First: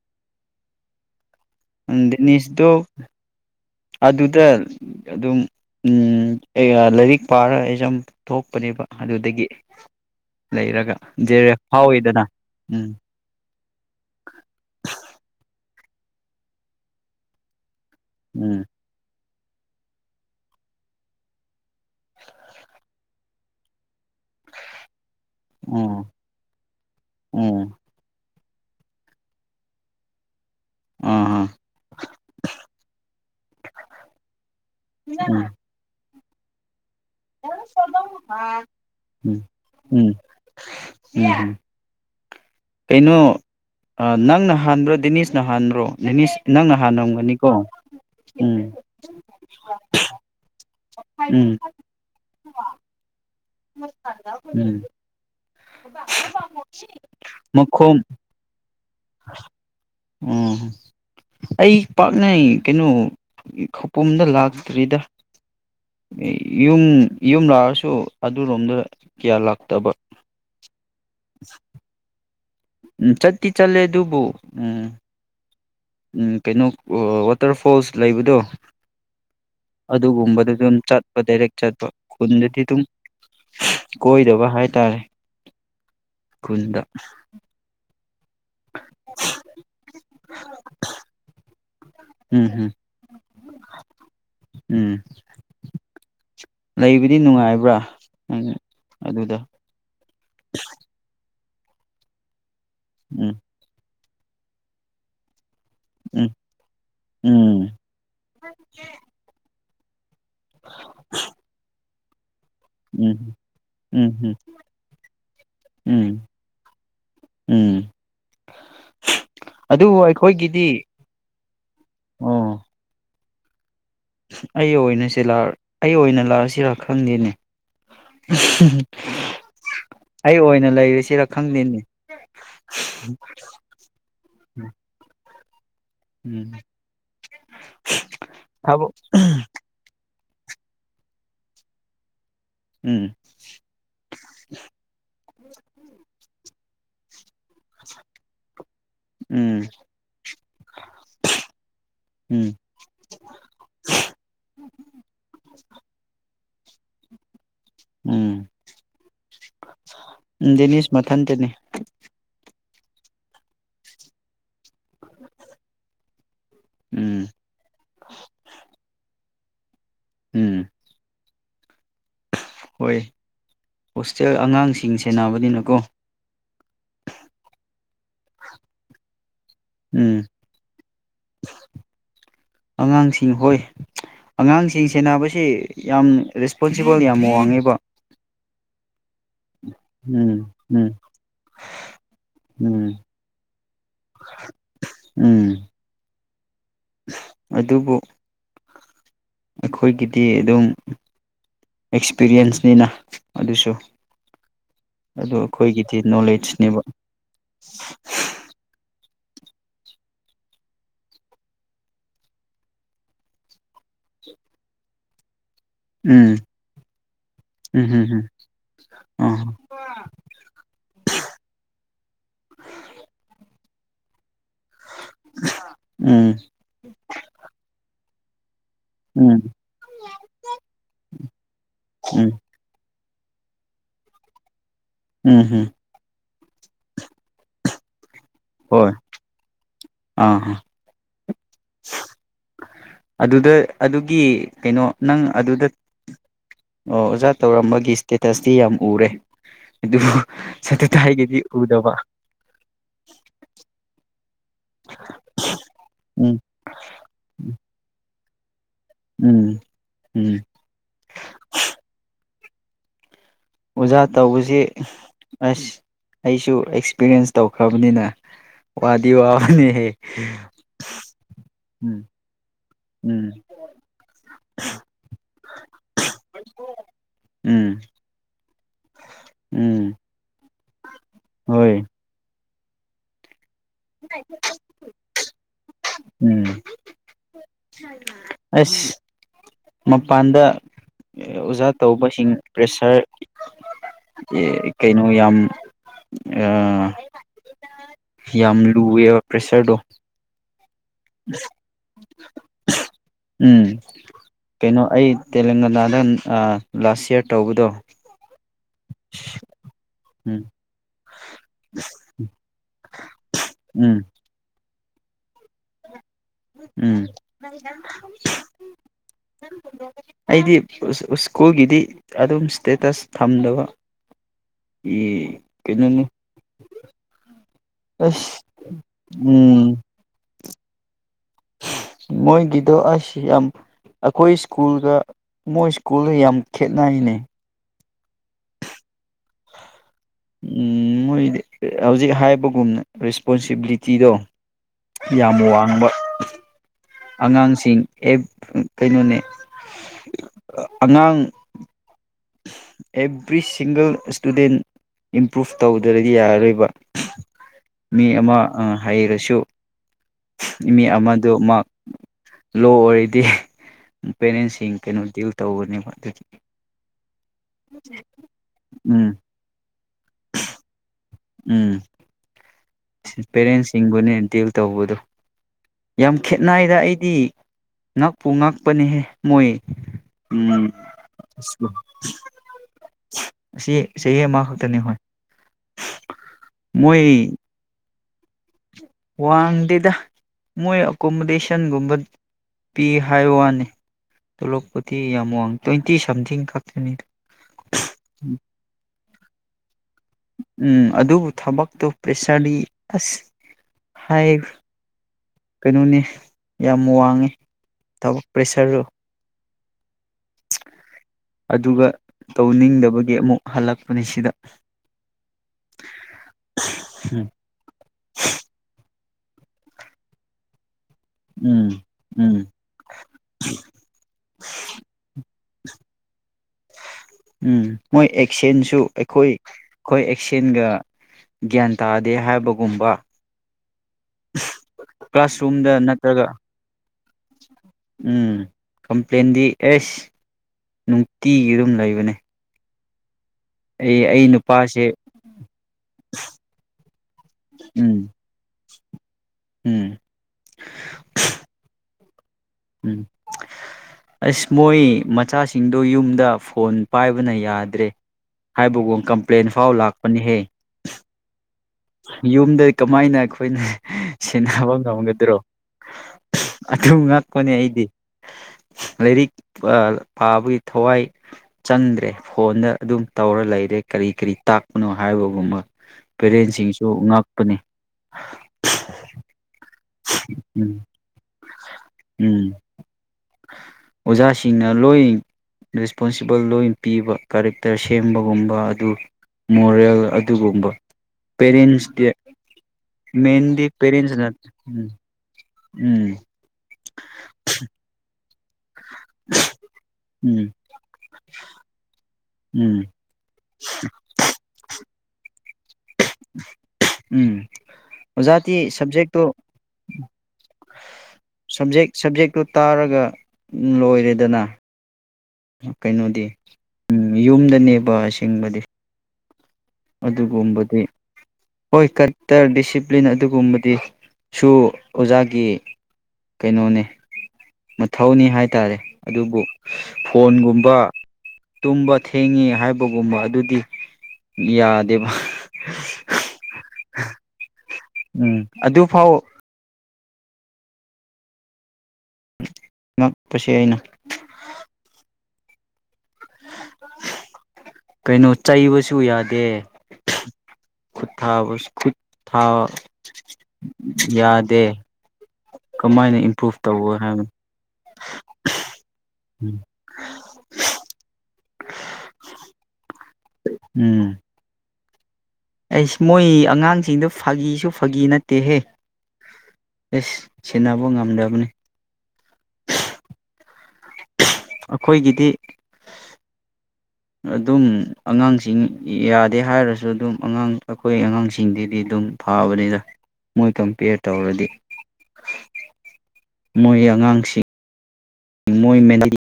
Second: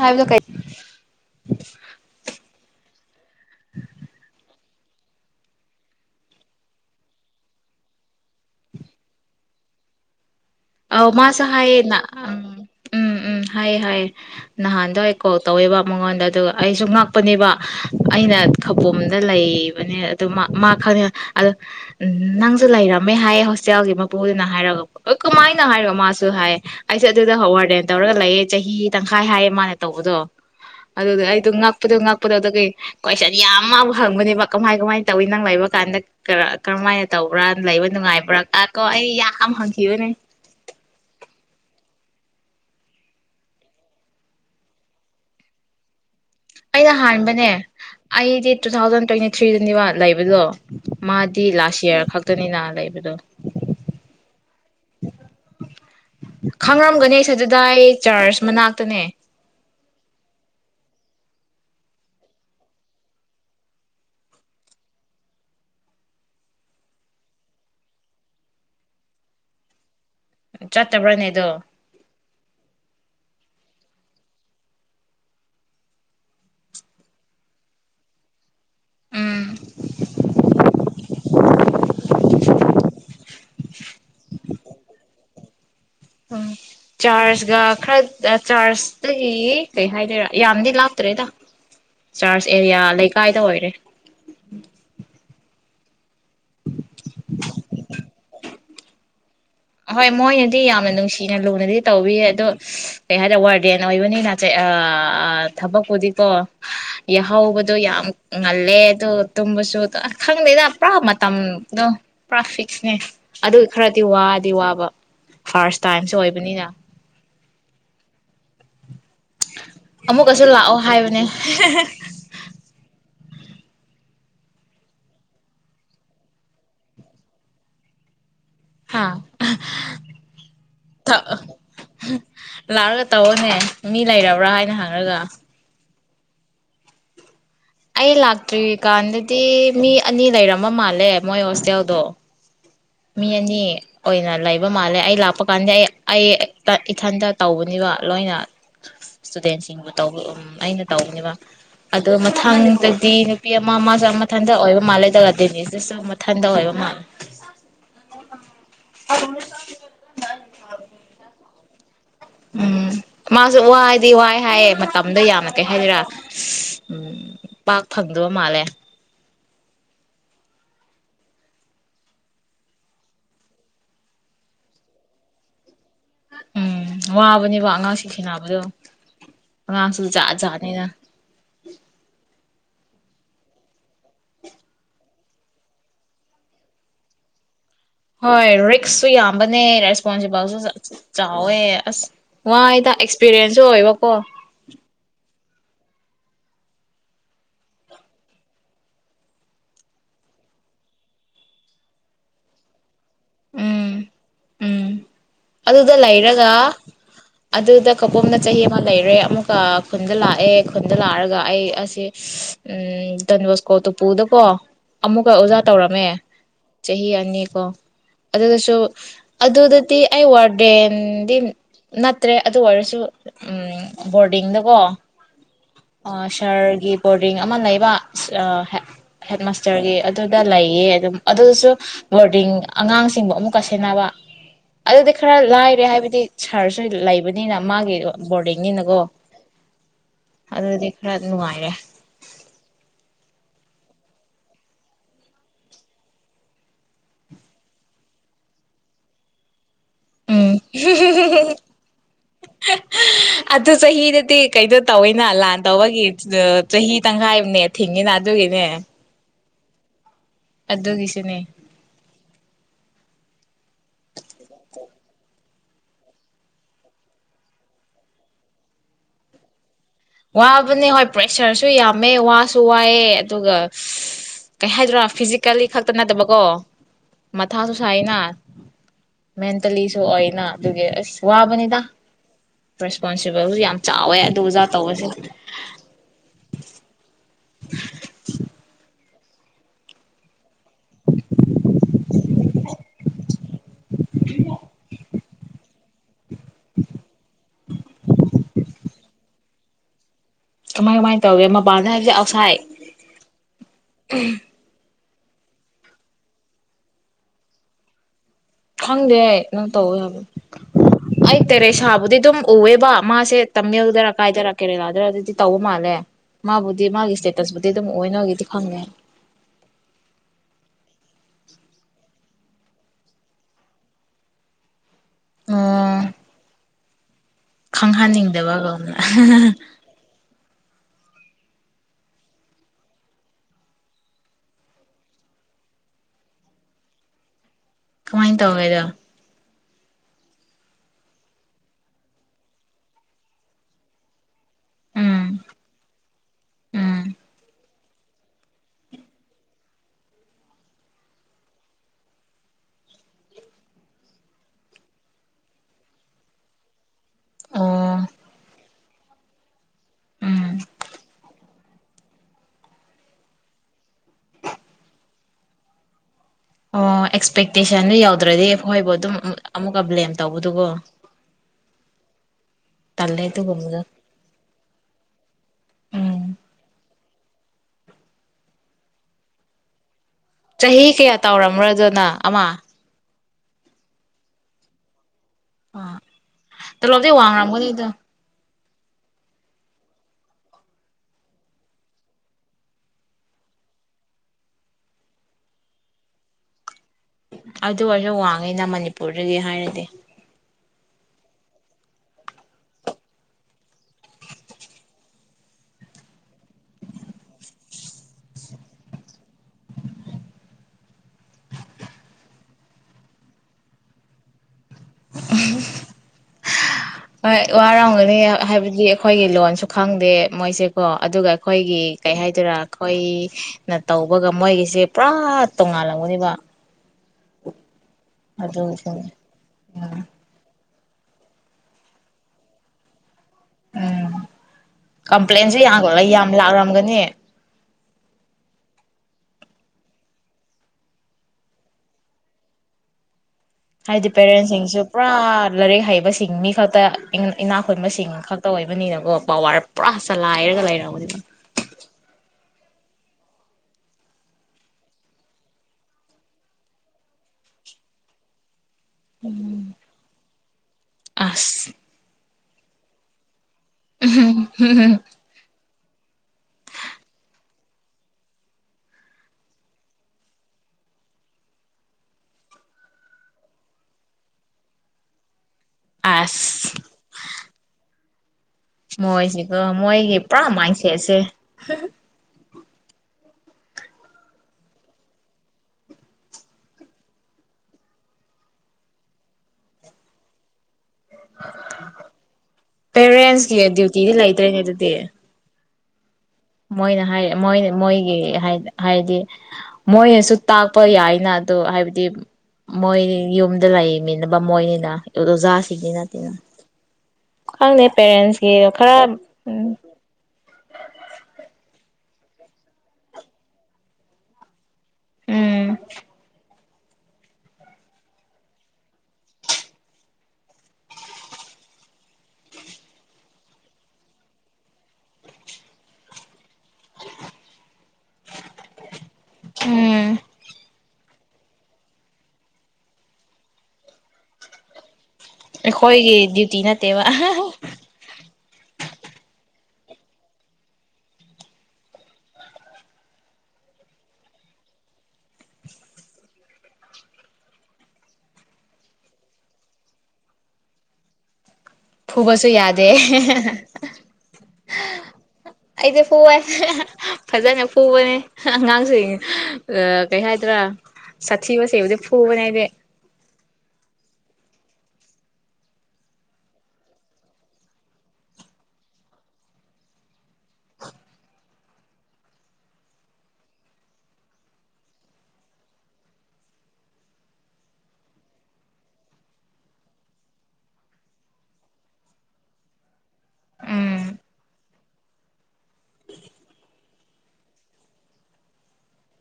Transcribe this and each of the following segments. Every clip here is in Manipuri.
ꯍꯥꯏꯕꯗꯣ ꯀꯩ ꯗꯤꯅꯤꯁꯇꯣ ꯑꯗꯨꯗ ꯑꯗꯨꯝ ꯂꯥꯏꯔꯤꯛ ꯄꯥꯔ ꯑꯩꯖꯝ ꯊꯣꯛꯄꯅꯦꯕ ꯑꯗꯨꯗꯒꯤ ꯂꯩꯔꯒ ꯑꯧ ꯃꯥꯁꯨ ꯖꯦꯔꯦ ꯍꯥꯏꯌꯦꯅ ꯐꯥꯎꯋꯤꯗꯅ ꯎꯝ ꯎꯝ ꯎꯝ ꯍꯥꯏꯌꯦ ꯍꯥꯏꯌꯦ ꯅꯍꯥꯟꯗꯣ ꯑꯩ ꯀꯣꯜ ꯇꯧꯋꯦꯕ ꯃꯉꯣꯟꯗ ꯑꯗꯨꯒ ꯑꯩ ꯁꯨ ꯉꯛꯄꯅꯦꯕ ꯑꯩꯅ ꯎꯝ ꯈꯕꯨꯝ ꯗ ꯂꯩꯕꯅꯦ ꯑꯗꯨ ꯃꯥ [unintelligible] ꯑꯗ ꯅꯪꯁꯨ ꯂꯩꯔꯝꯃꯦ ꯍꯥꯏꯌꯦ ꯍꯣꯁꯇꯦꯜꯒꯤ ꯃꯄꯨꯗꯨꯅ ꯍꯥꯏꯔꯒ ꯀꯃꯥꯏꯅ ꯍꯥꯏꯔꯒ ꯎꯝ ꯃꯥꯁꯨ ꯍꯥꯏ ꯑꯩꯁꯨ ꯑꯗꯨꯗ ꯎꯝ ꯋꯥꯔꯗꯦꯟ ꯇꯧꯔꯒ ꯂꯩꯌꯦ ꯆꯍꯤ ꯇꯪꯈꯥꯏ ꯍꯥꯏꯌꯦ ꯃꯥꯅ ꯇꯧꯕꯗꯣ ꯑꯗꯨꯗ ꯑꯥ ꯑꯩꯗꯣ ꯉꯛꯄꯗꯣ ꯉꯛꯄꯗꯣ ꯑꯗꯨꯒꯤ ꯀꯣꯏꯁꯟ ꯌꯥꯝ ꯃꯥꯕꯨ ꯍꯪꯕꯅꯦꯕ ꯀꯃꯥꯏ ꯀꯃꯥꯏꯅ ꯇꯧꯏꯤ ꯅꯪ ꯎꯝ ꯂꯩꯕ ꯀꯥꯟꯗ ꯀꯔ ꯀꯔꯃꯥꯏ ꯇꯧꯕ꯭ꯔꯥ ꯂꯩꯕ ꯅꯨꯡꯉꯥꯏꯕ꯭ꯔꯥ ꯀꯥ ꯀꯣ ꯑꯩ ꯌꯥꯝ ꯍꯪꯈꯤꯕꯅꯦ ꯎꯝꯝ ꯀꯩꯅꯣ ꯅꯪꯅ ꯍꯥꯟꯕ꯭ꯔꯣ ꯗꯤꯅꯤꯁꯅ ꯍꯥꯟꯕ꯭ꯔꯣ ꯗꯤꯅꯤꯁ ꯅꯪꯅ ꯑꯩꯅ ꯍꯥꯟꯕꯅꯦ ꯍꯥꯟꯔꯝꯒꯅꯤꯀꯣ ꯑꯩꯗꯤ ꯎꯝ ꯇꯨ ꯊꯥꯎꯖꯟ ꯇ꯭ꯋꯦꯟꯇꯤ ꯊ꯭ꯔꯤꯗꯅꯦꯕ ꯂꯩꯕꯗꯣ ꯃꯥꯗꯤ ꯎꯝ ꯂꯥꯁ ꯌꯥꯔ ꯈꯛꯇꯅꯤꯅ ꯂꯩꯕꯗꯣ ꯎꯝ ꯈꯪꯔꯝꯒꯅꯤꯁ ꯑꯗꯨꯗ ꯑꯩ ꯃꯈꯣꯝ ꯆꯥꯔꯖ ꯃꯅꯥꯛꯇꯅꯦ ꯎꯝ ꯑꯩ ꯄꯥꯛꯅꯩ ꯀꯩꯅꯣ ꯈꯧꯄꯨꯝꯗ ꯂꯥꯛꯇ꯭ꯔꯤꯗ ꯌꯨꯝ ꯌꯨꯝ ꯂꯥꯛꯑꯁꯨ ꯑꯗꯨꯔꯣꯝꯗ ꯀꯌꯥ ꯂꯥꯛꯇꯕ ꯆꯠꯇꯕ꯭ꯔꯥꯅꯦꯗꯣ ꯎꯝ ꯆꯠꯇꯤ ꯆꯠꯂꯦ ꯑꯗꯨꯕꯨ ꯎꯝ ꯎꯝ ꯀꯩꯅꯣ ꯋꯥꯇꯔ ꯐꯣꯜꯁ ꯂꯩꯕꯗꯣ ꯎꯝ ꯑꯗꯨꯒꯨꯝꯕꯗꯁꯨ ꯆꯠꯄ ꯗꯥꯏꯔꯦꯛ ꯆꯠꯄ ꯈꯨꯟꯗꯗꯤ ꯑꯗꯨꯝ ꯀꯣꯏꯗꯕ ꯍꯥꯏꯇꯥꯔꯦ ꯈꯨꯟꯗ ꯆꯥꯁꯒ ꯈꯔ ꯆꯥꯔꯖꯇꯒꯤ ꯀꯩ ꯍꯥꯏꯗꯣꯏꯔ ꯌꯥꯝꯗꯤ ꯂꯥꯞꯇ꯭ꯔꯦꯗ ꯎꯝ ꯆꯥꯔꯆ ꯎꯝ ꯑꯦꯔꯤꯌꯥ ꯂꯩꯀꯥꯏꯗ ꯑꯣꯏꯔꯦ ꯎꯝ ꯂꯩꯕꯗꯤ ꯅꯨꯡꯉꯥꯏꯕ꯭ꯔꯥ ꯅꯪ ꯑꯗꯨꯗ ꯍꯣꯏ ꯃꯣꯏꯅꯗꯤ ꯌꯥꯝꯅ ꯅꯨꯡꯁꯤꯅ ꯂꯨꯅꯗꯤ ꯇꯧꯕꯤ ꯑꯗꯣ ꯀꯩ ꯎꯝ ꯍꯥꯏꯗꯅꯣ ꯋꯥꯔꯗꯦꯟ ꯑꯣꯏꯕꯅꯤꯅꯁꯦ ꯊꯕꯛꯄꯨꯗꯤꯀꯣ ꯎꯝ ꯎꯝ ꯌꯥꯍꯧꯕꯗꯣ ꯌꯥꯝ ꯉꯜꯂꯦ ꯑꯗꯣ ꯇꯨꯝꯕꯁꯨ ꯑ ꯈꯪꯗꯦꯗ ꯄꯨꯔꯥ ꯃꯇꯝꯗꯣ ꯐꯤꯛꯁꯅꯦ ꯎꯝ ꯑꯗꯨꯒꯤ ꯈꯔꯗꯤ ꯋꯥ ꯎꯝ ꯎꯝ ꯋꯥꯕ ꯐꯥꯔꯁ ꯎꯝ ꯇꯥꯏꯝꯁꯨ ꯑꯣꯏꯕꯅꯤꯅ ꯎꯝ ꯑꯗꯨꯕꯨ ꯑꯃꯨꯛꯀꯁꯨ ꯑꯩꯈꯣꯏꯒꯤꯗꯤ ꯂꯥꯛꯑꯣ ꯍꯥꯏꯕꯅꯦ ꯑꯣ ꯑꯩ ꯑꯣꯏꯅꯁꯤ ꯑꯩ ꯑꯣꯏꯅ ꯂꯥꯛꯑꯁꯤꯔ ꯈꯪꯗꯦꯅꯦ ꯍꯥ ꯑꯩ ꯑꯣꯏꯅ ꯂꯩꯔꯤꯁꯤꯔ ꯈꯪꯗꯅꯤ ꯂꯥꯛꯑꯒ ꯇꯧꯑꯣꯅꯦ ꯃꯤ ꯂꯩꯔꯕ꯭ꯔꯥ ꯍꯥꯏꯅ ꯍꯪꯉꯒ ꯎꯝ ꯑꯩ ꯂꯥꯛꯇ꯭ꯔꯤ ꯊꯕꯛ ꯀꯥꯟꯗꯗꯤ ꯃꯤ ꯑꯅꯤ ꯂꯩꯔꯝꯕ ꯃꯥꯜꯂꯦ ꯃꯣꯏ ꯍꯣꯁꯇꯦꯜꯗꯣ ꯎꯝ ꯃꯤ ꯑꯅꯤ ꯑꯣꯏꯅ ꯂꯩꯕ ꯃꯥꯜꯂꯦ ꯑꯩ ꯂꯥꯛꯄ ꯀꯥꯟꯗ ꯑꯩ ꯑꯩ ꯏꯊꯟꯇ ꯇꯧꯕꯅꯦꯕ ꯂꯣꯏꯅ ꯎꯝ ꯏꯁꯇꯨꯗꯦꯟꯁꯤꯡꯕꯨ ꯇꯧꯕ ꯎ ꯑꯩꯅ ꯇꯧꯕꯅꯦꯕ ꯑꯗꯨꯗ ꯎꯝ ꯃꯊꯪꯗꯗꯤ ꯅꯨꯄꯤ ꯑꯃ ꯃꯥꯁꯨ ꯃꯊꯟꯇ ꯑꯣꯏꯕ ꯃꯥꯜꯂꯦꯗꯒ ꯗꯦꯅꯤꯁꯁꯨ ꯃꯊꯟꯇ ꯑꯣꯏꯕ ꯃꯥ ꯎꯝ ꯗꯅꯤꯁ ꯃꯊꯟꯇꯅꯤ ꯎ ꯎꯝ ꯃꯥꯁꯨ ꯋꯥꯏꯗꯤ ꯋꯥꯏ ꯍꯥꯏꯌꯦ ꯃꯇꯝꯗꯣ ꯌꯥꯝꯅ ꯀꯩ ꯍꯥꯏꯗꯣꯏꯔꯥ ꯎꯝ ꯄꯥꯛ ꯐꯪꯗꯕ ꯃꯥꯜꯂꯦ ꯎꯝ ꯍꯣꯏ ꯍꯣꯁꯇꯦꯜ ꯑꯉꯥꯡꯁꯤꯡ ꯁꯦꯟꯅꯕꯅꯤꯅꯀꯣ ꯎꯝ ꯋꯥꯕꯅꯦꯕ ꯑꯉꯥꯡꯁꯤꯡ ꯁꯦꯕꯗꯣ ꯎꯝ ꯑꯉꯥꯡꯁꯨꯖꯅꯤꯅ ꯑꯉꯥꯡꯁꯤꯡ ꯍꯣꯏ ꯑꯉꯥꯡꯁꯤꯡ ꯁꯦꯟꯅꯕꯁꯤ ꯌꯥꯝ ꯔꯦꯁꯄꯣꯟꯁꯤꯕꯜ ꯌꯥꯝ ꯋꯥꯡꯉꯦꯕ ꯍꯣꯏ ꯔꯔꯤꯁ ꯁꯨ ꯌꯥꯝꯕꯅꯦ ꯎꯝ ꯔꯦꯁꯄꯣꯟꯁꯤꯕꯜꯁꯨ ꯎꯝ ꯆꯥꯎꯋꯦ ꯑꯁ ꯎꯝ ꯋꯥꯏꯗ ꯑꯦꯛꯁꯄꯤꯔꯤꯌꯦꯟꯁꯁꯨ ꯑꯣꯏꯕꯀꯣ ꯎꯝ ꯑꯗꯨꯕꯨ ꯑꯩꯈꯣꯏꯒꯤꯗꯤ ꯑꯗꯨꯝ ꯑꯦꯛꯁꯄꯤꯔꯤꯌꯦꯟꯁꯅꯤꯅ ꯑꯗꯨꯁꯨ ꯎꯝ ꯎꯝ ꯑꯗꯨ ꯑꯗꯨꯗ ꯑꯩꯈꯣꯏꯒꯤꯗꯤ ꯂꯩꯔꯒ ꯅꯣꯂꯦꯖꯅꯦꯕ ꯑꯗꯨꯗ ꯀꯄꯣꯝꯅ ꯆꯍꯤ ꯑꯃ ꯂꯩꯔꯦ ꯑꯃꯨꯛꯀ ꯈꯨꯟꯗ ꯂꯥꯛꯑꯦ ꯈꯨꯟꯗ ꯂꯥꯛꯑꯒ ꯑꯩ ꯑꯁꯤ ꯎ ꯟꯕꯁꯀꯣ ꯇꯨꯄꯨꯗꯀꯣ ꯑꯃꯨꯛꯀ ꯑꯣꯖꯥ ꯇꯧꯔꯝꯃꯦ ꯎꯝ ꯆꯍꯤ ꯑꯅꯤ ꯀꯣ ꯎꯝ ꯍꯝ ꯍꯝ ꯑꯗꯨꯁꯨ ꯑꯥ ꯑꯗꯨꯗꯗꯤ ꯑꯩ ꯋꯥꯔꯗꯦꯟꯗꯤ ꯅꯠꯇ꯭ꯔꯦ ꯑꯗꯨ ꯑꯣꯏꯔꯁꯨ ꯎꯝ ꯣꯔ ꯕꯣꯔꯗꯤꯡꯗꯀꯣ ꯎꯝ ꯁꯍꯔꯒꯤ ꯕꯣꯔꯗꯤꯡ ꯑꯃ ꯂꯩꯕ ꯍꯦꯛ ꯎꯝ ꯍꯦꯠ ꯃꯥꯁꯇꯔꯒꯤ ꯑꯗꯨꯗ ꯂꯩꯌꯦ ꯑꯗꯨꯝ ꯑꯗꯨꯁꯨ ꯎꯝ ꯕꯣꯔꯗꯤꯡ ꯑꯉꯥꯡꯁꯤꯡꯕꯨ ꯑꯃꯨꯛꯀ ꯁꯦꯟꯅꯕ ꯑꯗꯨꯗꯤ ꯈꯔ ꯎꯝ ꯍꯝ ꯂꯥꯏꯔꯦ ꯍꯥꯏꯕꯗꯤ ꯁꯥꯔꯁꯨ ꯂꯩꯕꯅꯤꯅ ꯃꯥꯒꯤꯗꯣ ꯍꯣꯏ ꯕꯣꯔꯗꯤꯅꯀꯣ ꯑꯥ ꯑꯗꯨꯗꯤ ꯈ ꯅꯨꯡꯉꯥꯏꯔꯦ ꯑꯗꯨꯗ ꯑꯗꯨꯒꯤ ꯀꯩꯅꯣ ꯅꯪ ꯑꯗꯨꯗ ꯑꯣꯖꯥ ꯇꯧꯔꯝꯕꯒꯤ ꯏꯁꯇꯦꯇꯁꯇꯤ ꯌꯥꯝ ꯎꯔꯦ ꯑꯗꯨ ꯎꯝ ꯁꯇꯤ ꯊꯥꯏꯒꯤꯗꯤ ꯎꯗꯕ ꯀꯩꯗ ꯇꯧꯋꯤꯅ ꯂꯥꯟ ꯇꯧꯕꯒꯤ ꯎꯝ ꯆꯍꯤ ꯇꯪꯈꯥꯏ ꯑꯃꯅꯦ ꯊꯤꯡꯉꯤꯅ ꯑꯗꯨꯗꯒꯤꯅꯦ ꯎꯝ ꯎꯝ ꯑꯗꯨꯗꯣꯒꯤꯁꯤꯅꯦ ꯑꯣꯖꯥ ꯇꯧꯕꯁꯤ ꯑꯁ ꯑꯩꯁꯨ ꯑꯦꯛꯁꯄꯤꯔꯤꯟꯁ ꯇꯧꯈ꯭ꯔꯕꯅꯤꯅ ꯋꯥꯗꯤ ꯋꯥꯕꯅꯤꯍꯦ ꯋꯥꯕꯅꯦ ꯍꯣꯏ ꯄ꯭ꯔꯦꯁꯔꯁꯨ ꯌꯥꯝꯃꯦ ꯋꯥꯁꯨ ꯋꯥꯏꯑꯦ ꯎꯝ ꯑꯗꯨꯒ ꯀꯩ ꯍꯥꯏꯗꯣꯏ꯭ꯔꯥ ꯐꯤꯖꯤꯀꯦꯜꯂꯤ ꯈꯛꯇ ꯅꯠꯇꯕꯀꯣ ꯃꯊꯥꯁꯨ ꯎꯝ ꯁꯥꯏꯅ ꯎꯝ ꯃꯦꯟꯇꯦꯜꯂꯤꯁꯨ ꯑꯣꯏꯅ ꯑꯗꯨꯒꯤ ꯑꯁ ꯍꯣꯏ ꯁꯍꯕꯅꯤꯗ ꯔꯦꯁꯣꯟꯁ ꯌꯥꯝ ꯆꯥꯎꯋꯦ ꯑꯗꯨ ꯑꯣꯖ ꯇꯧꯁꯦ ꯎꯝ ꯑꯁ ꯃꯄꯥꯟꯗ ꯑꯣꯖꯥ ꯇꯧꯕꯁꯤꯡ ꯄ꯭ꯔꯦꯁꯔ ꯑꯦ ꯀꯩꯅꯩꯅꯣ ꯌꯥꯝ ꯑ ꯌꯥꯝ ꯂꯨꯑꯦꯕ ꯄ꯭ꯔꯦꯁꯔꯗꯣ ꯀꯃꯥꯏ ꯀꯃꯥꯏꯅ ꯇꯧꯏꯦ ꯃꯄꯥꯟꯗ ꯍꯥꯏꯕꯁꯦ ꯑꯥꯎꯁꯥꯏ ꯎꯝ ꯀꯩꯅꯣ ꯑꯩ ꯇꯦꯂꯪꯒꯅꯥꯗ ꯂꯥꯁ ꯏꯌꯥꯔ ꯇꯧꯕꯗꯣ ꯈꯪꯗꯦ ꯅꯪ ꯇꯧꯋꯦ ꯍꯥꯏꯕ ꯎꯝ ꯑꯩ ꯇꯦꯔꯦ ꯁꯥꯕꯨꯗꯤ ꯑꯗꯨꯝ ꯎꯑꯦꯕ ꯃꯥꯁꯦ ꯎꯝ ꯇꯝꯃꯦꯜꯗꯔ ꯀꯥꯏꯗꯔ ꯀꯦꯔꯦꯜꯥ ꯑꯗꯨ꯭ꯔ ꯑꯗꯨꯗꯤ ꯇꯧꯕ ꯃꯥꯜꯂꯦ ꯃꯥꯕꯨꯗꯤ ꯎꯝ ꯃꯥꯒꯤ ꯏꯁꯇꯦꯇꯁꯕꯨꯗꯤ ꯑꯗꯨꯝ ꯑꯣꯏ ꯅꯣꯏꯒꯤꯗꯤ ꯈꯪꯗꯦ ꯑꯩꯗꯤ ꯁ꯭ꯀꯨꯜꯒꯤꯗꯤ ꯑꯗꯨꯝ ꯏꯁꯇꯦꯇꯁ ꯊꯝꯗꯕ ꯑꯩ ꯀꯩꯅꯣꯅꯤ ꯑꯁ ꯈꯪꯍꯟꯅꯤꯡꯗꯕꯒꯅ ꯎꯝ ꯃꯣꯏꯒꯤꯗꯣ ꯑꯩ ꯌꯥꯝ ꯑꯩꯈꯣꯏ ꯁ꯭ꯀꯨꯜꯒ ꯃꯣꯏ ꯁ꯭ꯀꯨꯜꯒ ꯌꯥꯝ ꯈꯦꯅꯩꯅꯤ ꯀꯃꯥꯏꯅ ꯇꯧꯒꯦꯗꯣ ꯃꯣꯏꯗꯤ ꯍꯧꯖꯤꯛ ꯍꯥꯏꯕꯒꯨꯝꯅ ꯔꯦꯁꯄꯣꯟꯁꯤꯕꯤꯂꯤꯇꯤꯗꯣ ꯎꯝ ꯌꯥꯝ ꯋꯥꯡꯕ ꯎꯝ ꯑꯉꯥꯡꯁꯤꯡ ꯑꯦ ꯀꯩꯅꯣꯅꯦ ꯑꯉꯥꯡ ꯑꯦꯚ꯭ꯔꯤ ꯁꯤꯡꯒꯜ ꯏꯁꯇꯨꯗꯦꯟ ꯏꯝꯄ꯭ꯔꯨꯚ ꯇꯧꯗ꯭ꯔꯗꯤ ꯌꯥꯔꯔꯣꯏꯕ ꯑꯣ ꯃꯤ ꯑꯃ ꯍꯩꯔꯁꯨ ꯎꯝ ꯃꯤ ꯑꯃꯗꯨ ꯃꯍꯥꯛ ꯂꯣ ꯑꯣꯏꯔꯗꯤ ꯄꯦꯔꯦꯟꯁꯤꯡ ꯀꯩꯅꯣ ꯗꯤꯜ ꯇꯧꯕꯅꯦꯕ ꯑꯗꯨꯒꯤ ꯑꯣ ꯑꯦꯛꯁꯄꯦꯛꯇꯦꯁꯟꯗꯨ ꯌꯥꯎꯗ꯭ꯔꯗꯤ ꯍꯣꯏꯕꯨ ꯎꯝ ꯑꯗꯨꯝ ꯀꯕ꯭ꯂꯦꯝ ꯇꯧꯕꯗꯨꯒꯣ ꯎꯝ ꯑꯗꯨꯒꯨꯝꯕꯗꯣ ꯄꯦꯔꯦꯟꯁꯁꯤꯡꯕꯨꯅꯦ ꯗꯤꯜ ꯇꯧꯕꯗꯣ ꯌꯥꯝ ꯎꯝ ꯈꯦꯠꯅꯗ ꯑꯩ ꯉꯛꯄꯨ ꯉꯛꯄꯅꯤꯍꯦ ꯃꯣꯏ ꯎꯝ ꯆꯍꯤ ꯀꯌꯥ ꯇꯧꯔꯝꯝꯕ꯭ꯔꯗꯣꯅ ꯑꯃ ꯑꯁꯤ ꯆꯍꯤ ꯑꯃꯈꯛꯇꯅꯤ ꯍꯣꯏ ꯑ ꯇ ꯃꯣꯏ ꯂꯇ ꯋꯥꯡꯡꯅ ꯑꯃ ꯀꯗꯤꯗ ꯋꯥꯡꯗꯦꯗ ꯃꯣꯏ ꯑꯦꯀꯣꯃꯣꯗꯦꯁꯟꯒꯨꯝꯕ ꯄꯤ ꯍꯥꯏ ꯋꯥꯅꯤ ꯇꯂꯛꯄꯗꯤ ꯌꯥꯝ ꯋꯥꯡ ꯇ꯭ꯋꯦꯟꯇꯤ ꯁꯝꯊꯤꯡ ꯈꯛ ꯑꯗꯨ ꯑꯣꯏꯔꯁꯨ ꯋꯥꯡꯉꯤꯅ ꯃꯅꯤꯄꯨꯔꯗꯒꯤ ꯍꯥꯏꯔꯗꯤ ꯎꯝ ꯑꯗꯨꯕꯨ ꯊꯕꯛꯇꯨ ꯄ꯭ꯔꯦꯁꯔꯗꯤ ꯑꯁ ꯍꯥꯏ ꯀꯩꯅꯣꯅꯤ ꯌꯥꯝ ꯋꯥꯡꯉꯤ ꯊꯕꯛ ꯄ꯭ꯔꯦꯁꯔꯗꯨ ꯑꯗꯨꯒ ꯇꯧꯅꯤꯡꯗꯕꯒꯤ ꯑꯃꯨꯛ ꯍꯜꯂꯛꯄꯅꯤ ꯁꯤꯗ ꯎꯝ ꯑ ꯋꯥꯔ ꯍꯥꯏꯕ ꯑꯩꯈꯣꯏꯒꯤ ꯂꯣꯟꯁꯨ ꯈꯪꯗꯦ ꯃꯣꯏꯁꯦ ꯀꯣ ꯑꯗꯨꯒ ꯎꯝ ꯑꯩꯈꯣꯏꯒꯤ ꯀꯩ ꯎꯝ ꯍꯥꯏꯗꯣꯏꯔꯥ ꯑꯩꯈꯣꯏꯅ ꯇꯧꯕꯒ ꯃꯣꯏꯒꯤꯁꯦ ꯄꯨꯔꯥ ꯇꯣꯡꯉꯥꯜꯂꯝꯒꯅꯤꯕ ꯎꯝ ꯃꯣꯏ ꯑꯦꯛꯁꯦꯟꯁꯨ ꯑꯩꯈꯣꯏ ꯎꯝ ꯑꯩꯈꯣꯏ ꯑꯦꯛꯁꯦꯟꯒ ꯒ꯭ꯌꯥꯟ ꯇꯥꯗꯦ ꯍꯥꯏꯕꯒꯨꯝꯕ ꯎꯝ ꯀꯝꯄ꯭ꯂꯦꯟꯁꯨ ꯀ꯭ꯂꯥꯁꯔꯨꯝꯗ ꯌꯥꯝ ꯅꯠꯇ꯭ꯔꯒ ꯌꯥꯝ ꯂꯥꯛꯂꯝꯝꯒꯅꯤ ꯎꯝ ꯀꯝꯄ꯭ꯂꯦꯟꯗꯤ ꯑꯦꯁ ꯅꯨꯡꯇꯤꯒꯤ ꯑꯗꯨꯝ ꯂꯩꯕꯅꯦ ꯑꯩ ꯍꯥꯏꯗꯤ ꯑꯩ ꯄꯦꯔꯦꯟꯁꯤꯡꯁꯨ ꯅꯨꯄꯥꯁꯦ ꯄꯨꯔꯥ ꯂꯥꯏꯔꯤꯛ ꯍꯩꯕꯁꯤꯡ ꯃꯤ ꯈꯛꯇ ꯏꯅꯥꯛꯈ ꯎꯝ ꯈꯨꯟꯕꯁꯤꯡ ꯈꯛꯇ ꯑꯣꯏꯕꯅꯤꯅꯀꯣ ꯄꯋꯥꯔ ꯄꯨꯔꯥ ꯎꯝ ꯆꯂꯥꯏꯔꯒ ꯂꯩꯔꯕꯔꯕꯅꯤ ꯎꯝ ꯑꯁ ꯃꯣꯏ ꯃꯆꯥꯁꯤꯡꯗꯣ ꯌꯨꯝꯗ ꯐꯣꯟ ꯄꯥꯏꯕꯅ ꯌꯥꯗ꯭ꯔꯦ ꯍꯥꯏꯕꯕꯨ ꯀꯝꯄ꯭ꯂꯦꯟ ꯐꯥꯎ ꯂꯥꯛꯄꯅꯤꯍꯦ ꯑꯁ ꯌꯨꯝꯗ ꯀꯃꯥꯏꯅ ꯑꯩꯈꯣꯏꯅ ꯁꯦꯟꯅꯕ ꯉꯝꯒꯗ꯭ꯔꯣ ꯑꯗꯨꯝ ꯉꯥꯛꯄꯅꯦ ꯑꯩꯗꯤ ꯂꯥꯏꯔꯤꯛ ꯄꯥꯕꯒꯤ ꯊꯋꯥꯏ ꯆꯪꯗ꯭ꯔꯦ ꯐꯣꯟꯗ ꯑꯗꯨꯝ ꯇꯧꯔ ꯂꯩꯔꯦ ꯀꯔꯤ ꯀꯔꯤ ꯇꯥꯛꯄꯅꯣ ꯍꯥꯏꯕꯒꯨꯝꯕ ꯑꯁ ꯉꯥꯛꯄꯅꯤ ꯃꯣꯏꯁ‌ꯦ ꯑ ꯃꯣꯏꯒꯤ ꯄꯨꯔꯥ ꯎꯝ ꯃꯥꯏꯟ ꯁꯦꯠꯁꯦ ꯎꯝ ꯑꯣꯖꯥꯁꯤꯡꯅ ꯂꯣꯏ ꯔꯦꯁꯄꯣꯟꯁꯤꯕꯜ ꯂꯣꯏ ꯄꯤꯕ ꯀꯥꯔꯦꯛꯇꯔ ꯁꯦꯝꯕꯒꯨꯝꯕ ꯑꯗꯨ ꯃꯣꯔꯦꯜ ꯑꯗꯨꯒꯨꯝꯕ ꯄꯦꯔꯦꯟꯁ ꯗ ꯃꯦꯟꯗꯤ ꯄꯦꯔꯦꯟꯁ ꯅ [unintelligible] ꯗꯨꯗꯤ ꯎꯝ ꯃꯣꯏꯅ ꯍꯥꯏ ꯃꯣꯏ ꯃꯣꯏꯒꯤ ꯍꯥꯏꯗꯤ ꯃꯣꯏꯅꯁꯨ ꯎꯝ ꯇꯥꯛꯄ ꯌꯥꯏꯅ ꯑꯗꯨ ꯍꯥꯏꯕꯗꯤ ꯎꯝ ꯃꯣꯏꯅꯤ ꯌꯨꯝꯗ ꯂꯩꯃꯤꯟꯅꯕ ꯃꯣꯏꯅꯤꯅ ꯑꯣꯖꯥꯁ [unintelligible] ꯅꯠꯇ‌ꯦꯅ ꯎꯝ ꯑꯣꯖꯥꯇꯤ ꯁꯕꯖꯦꯛꯇꯣ ꯎꯝ ꯁꯕꯖꯦꯛ ꯁꯕꯖꯦꯛꯇꯨ ꯇꯥꯔꯒ ꯂꯣꯏꯔꯦꯗꯅ ꯎꯝ ꯀꯩꯅꯣꯗꯤ ꯎꯝ ꯌꯨꯝꯗꯅꯦꯕ ꯑꯁꯦꯡꯕꯗꯤ ꯑꯗꯨꯒꯨꯝꯕꯗꯤ ꯍꯣꯏ ꯀꯔꯛꯇꯔ ꯗꯤꯁꯤꯄ꯭ꯂꯤꯟ ꯑꯗꯨꯒꯨꯝꯕꯗꯤ ꯁꯨ ꯑꯣꯖꯥꯒꯤ ꯀꯩꯅꯣꯅꯤ ꯃꯊꯧꯅꯤ ꯍꯥꯏ ꯇꯥꯔꯦ ꯑꯗꯨꯕꯨ ꯎꯝ ꯐꯣꯟꯒꯨꯝꯕ ꯇꯨꯝꯕ ꯊꯦꯡꯉꯤ ꯍꯥꯏꯕꯒꯨꯝꯕ ꯑꯗꯨꯗꯤ ꯌꯥꯗꯦꯕ [unintelligible] ꯗꯌꯨꯇꯤ ꯅꯠꯇꯦꯕ ꯎꯝ ꯑꯗꯨ ꯐꯥꯎ ꯉꯛꯄꯁ‌ꯦ ꯑꯩꯅ ꯀꯩꯅꯣ ꯆꯩꯕꯁꯨ ꯌꯥꯗꯦ ꯈꯨ ꯊꯥꯕꯁꯨ ꯐꯨꯕꯁꯨ ꯌꯥꯗꯦ ꯌꯥꯗꯦ ꯑꯩꯗꯤ ꯀꯃꯥꯏꯅ ꯐꯨꯋꯦ ꯏꯝꯄ꯭ꯔꯨꯚ ꯇꯧꯕ ꯍꯥꯏꯕ ꯐꯖꯅ ꯐꯨꯕꯅꯦ ꯑꯉꯥꯡꯁꯤꯡ ꯀꯩ ꯍꯥꯏꯗ꯭ꯔꯥ ꯁꯥꯊꯤꯕꯁꯦꯕꯨꯗꯤ ꯐꯨꯕꯅꯦ ꯑꯩꯗꯤ ꯎꯝ ꯑꯩꯁ ꯃꯣꯏ ꯑꯉꯥꯡꯁꯤꯡꯗ ꯐꯥꯒꯤꯁꯨ ꯐꯥꯒꯤ ꯅꯠꯇꯦꯍꯦ ꯑꯁ ꯁꯦꯟꯅꯕ ꯉꯝꯗꯕꯅꯤ ꯑꯩꯈꯣꯏꯒꯤꯗꯤ ꯑꯗꯨꯝ ꯑꯉꯥꯡꯁꯤꯡ ꯌꯥꯗꯦ ꯍꯥꯏꯔꯁꯨ ꯑꯗꯨꯝ ꯑꯉꯥꯡ ꯑꯩꯈꯣꯏ ꯑꯉꯥꯡꯁꯤꯡꯗꯗꯤ ꯑꯗꯨꯝ ꯐꯕꯅꯤꯅ ꯃꯣꯏ ꯀꯝꯄꯤꯌꯔ ꯎꯝ ꯇꯧꯔꯗꯤ ꯃꯣꯏ ꯑꯉꯥꯡꯁꯤꯡ ꯃꯣꯏ ꯃꯦꯙ [unintelligible] [inaudible] ꯔꯤ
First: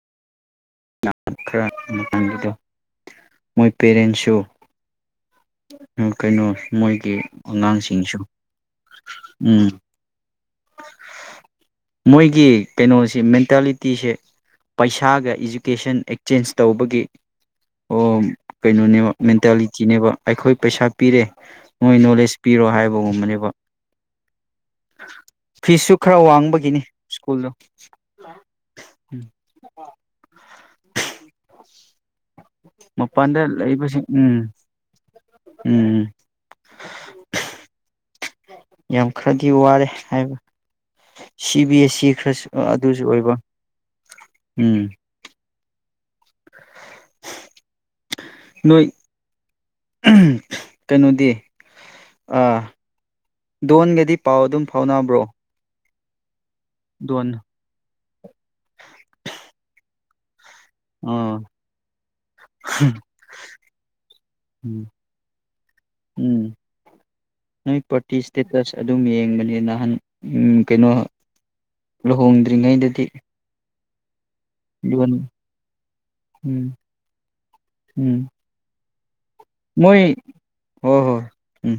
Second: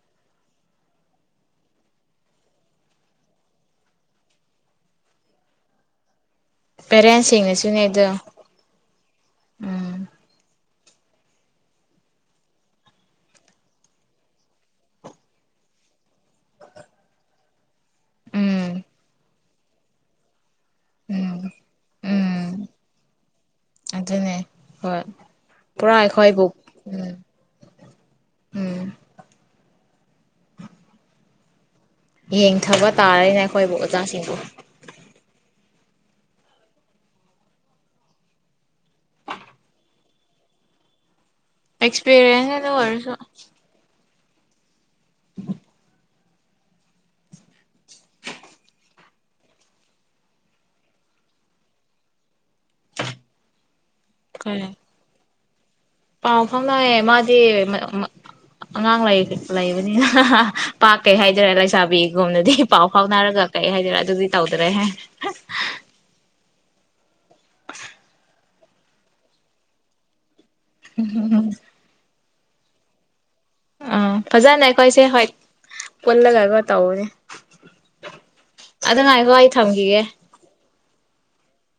ꯈꯔ ꯃꯇꯝꯗꯨꯗ ꯃꯣꯏ ꯄꯦꯔꯦꯟꯁꯨ ꯀꯩꯅꯣ ꯃꯣꯏꯒꯤ ꯄꯦꯔꯦꯟꯁꯁꯤꯡꯅꯁꯨꯅꯦ ꯑꯗꯣ ꯑꯉꯥꯡꯁꯤꯡꯁꯨ ꯎꯝ ꯃꯣꯏꯒꯤ ꯀꯩꯅꯣꯁꯤ ꯃꯦꯟꯇꯦꯂꯤꯇꯤꯁꯦ ꯄꯩꯁꯥꯒ ꯏ ꯂꯣꯀꯦꯁꯟ ꯑꯦꯛꯆꯦꯟꯖ ꯇꯧꯕꯒꯤ ꯎꯝ ꯀꯩꯅꯣꯅꯦꯕ ꯃꯦꯟꯇꯥꯂꯤꯇꯤꯅꯦꯕ ꯑꯩꯈꯣꯏ ꯄꯩꯁꯥ ꯄꯤꯔꯦ ꯎꯝ ꯃꯣꯏ ꯅꯣꯂꯦꯖ ꯄꯤꯔꯣ ꯎꯝ ꯍꯥꯏꯕꯒꯨꯝꯕꯅꯦꯕ ꯑꯗꯨꯅꯦ ꯍꯣꯏ ꯄꯨꯔꯥ ꯐꯤꯁꯁꯨ ꯈꯔ ꯑꯩꯈꯣꯏꯕꯨꯛ ꯋꯥꯡꯕꯒꯤꯅꯤ ꯎꯝ ꯁ꯭ꯀꯨꯜꯗꯣ ꯎꯝ ꯑꯣ [unintelligible] ꯌꯦꯡꯊꯕ ꯇꯥꯔꯦꯅꯦ ꯃꯄꯥꯟꯗ ꯑꯩꯈꯣꯏꯕꯨ ꯂꯩꯕꯁꯤꯡ ꯑꯣꯖꯥꯁꯤꯡꯕꯨ ꯎꯝ ꯎꯝ ꯌꯥꯝ ꯈꯔꯗꯤ ꯋꯥꯔꯦ ꯍꯥꯏꯕ ꯁꯤ ꯕꯤ ꯑꯦꯁ ꯁꯤ ꯈꯔꯁꯨ ꯑꯦꯛꯁꯄꯤꯔꯤꯌꯦꯟꯁ ꯑꯗꯨ ꯑꯗꯨꯁꯨ ꯑꯣꯏꯔꯁꯨ ꯑꯣꯏꯕ ꯎꯝ ꯎ [inaudible] ꯅꯣꯏ ꯀꯩꯅꯗꯤ ꯑ ꯗ ꯗꯤ ꯄꯥꯎ ꯑꯗꯨꯝ ꯐꯥꯎꯅꯕ꯭ꯔꯣ ꯑꯥꯎ ꯍꯅꯥꯌꯦꯦ ꯗꯣꯟ ꯃꯥꯗꯤ ꯉꯥꯡ ꯂꯥꯏ ꯀꯠꯂ ꯏꯕꯅꯤꯅ ꯄꯥꯛ ꯀꯩ ꯑꯥ ꯍꯥꯏꯗꯔꯦ ꯂꯩꯁꯥꯕꯤꯒꯨꯝꯅꯗꯤ ꯄꯥꯎ ꯐꯥꯎꯅꯔꯒ ꯀꯩ ꯍꯥꯏꯗꯣꯏꯔꯦ ꯑꯗꯨꯗꯤ ꯇꯧꯗꯔꯦ ꯎꯝ ꯍꯥꯏ ꯎꯝ ꯅꯣꯏ ꯄꯇꯤꯁ ꯏꯁꯇꯦꯇꯁ ꯑꯗꯨꯝ ꯌꯦꯡꯕꯅꯤ ꯅꯍꯥꯟ ꯎ ꯀꯩꯅꯣ ꯂꯨꯍꯣꯡꯗ ꯑꯣꯏꯔꯤꯉꯩꯗꯗꯤ ꯑꯥ ꯐꯖꯅ ꯑꯩꯈꯣꯏꯁꯦ ꯍꯣꯏ ꯄꯨꯜꯂꯒꯒ ꯎꯝ ꯇꯧꯅꯦ ꯎꯝ ꯑꯗꯨ ꯉ ꯋꯥꯥꯏ ꯊꯝꯒꯤꯒ ꯍ ꯍꯣ ꯎꯝ